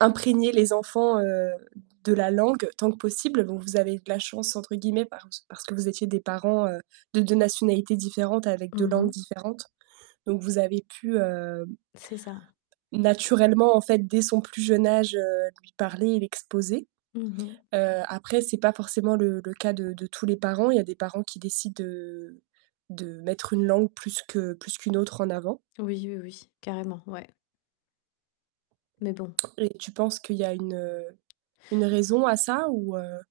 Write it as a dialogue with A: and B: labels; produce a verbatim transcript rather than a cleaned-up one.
A: Imprégner les enfants, heu, de la langue tant que possible, bon, vous avez de la «chance», entre guillemets, parc parce que vous étiez des parents, heu, de deux nationalités différentes, avec deux
B: Mmh
A: langues
B: mh.
A: différentes, donc vous avez pu, hem
B: C'est ça.
A: naturellement, en fait, dès son plus jeune âge, heu, lui parler, et l'exposer.
B: Mmh mh.
A: Heu, après, c'est pas forcément le le cas de de tous les parents. Il y a des parents qui décident, heu, de mettre une langue plus que plus qu'une autre en avant.
B: Oui, oui, oui, carrément, ouais. Mais bon.
A: Et tu penses qu'il y a une, heu, une raison à ça, ou heu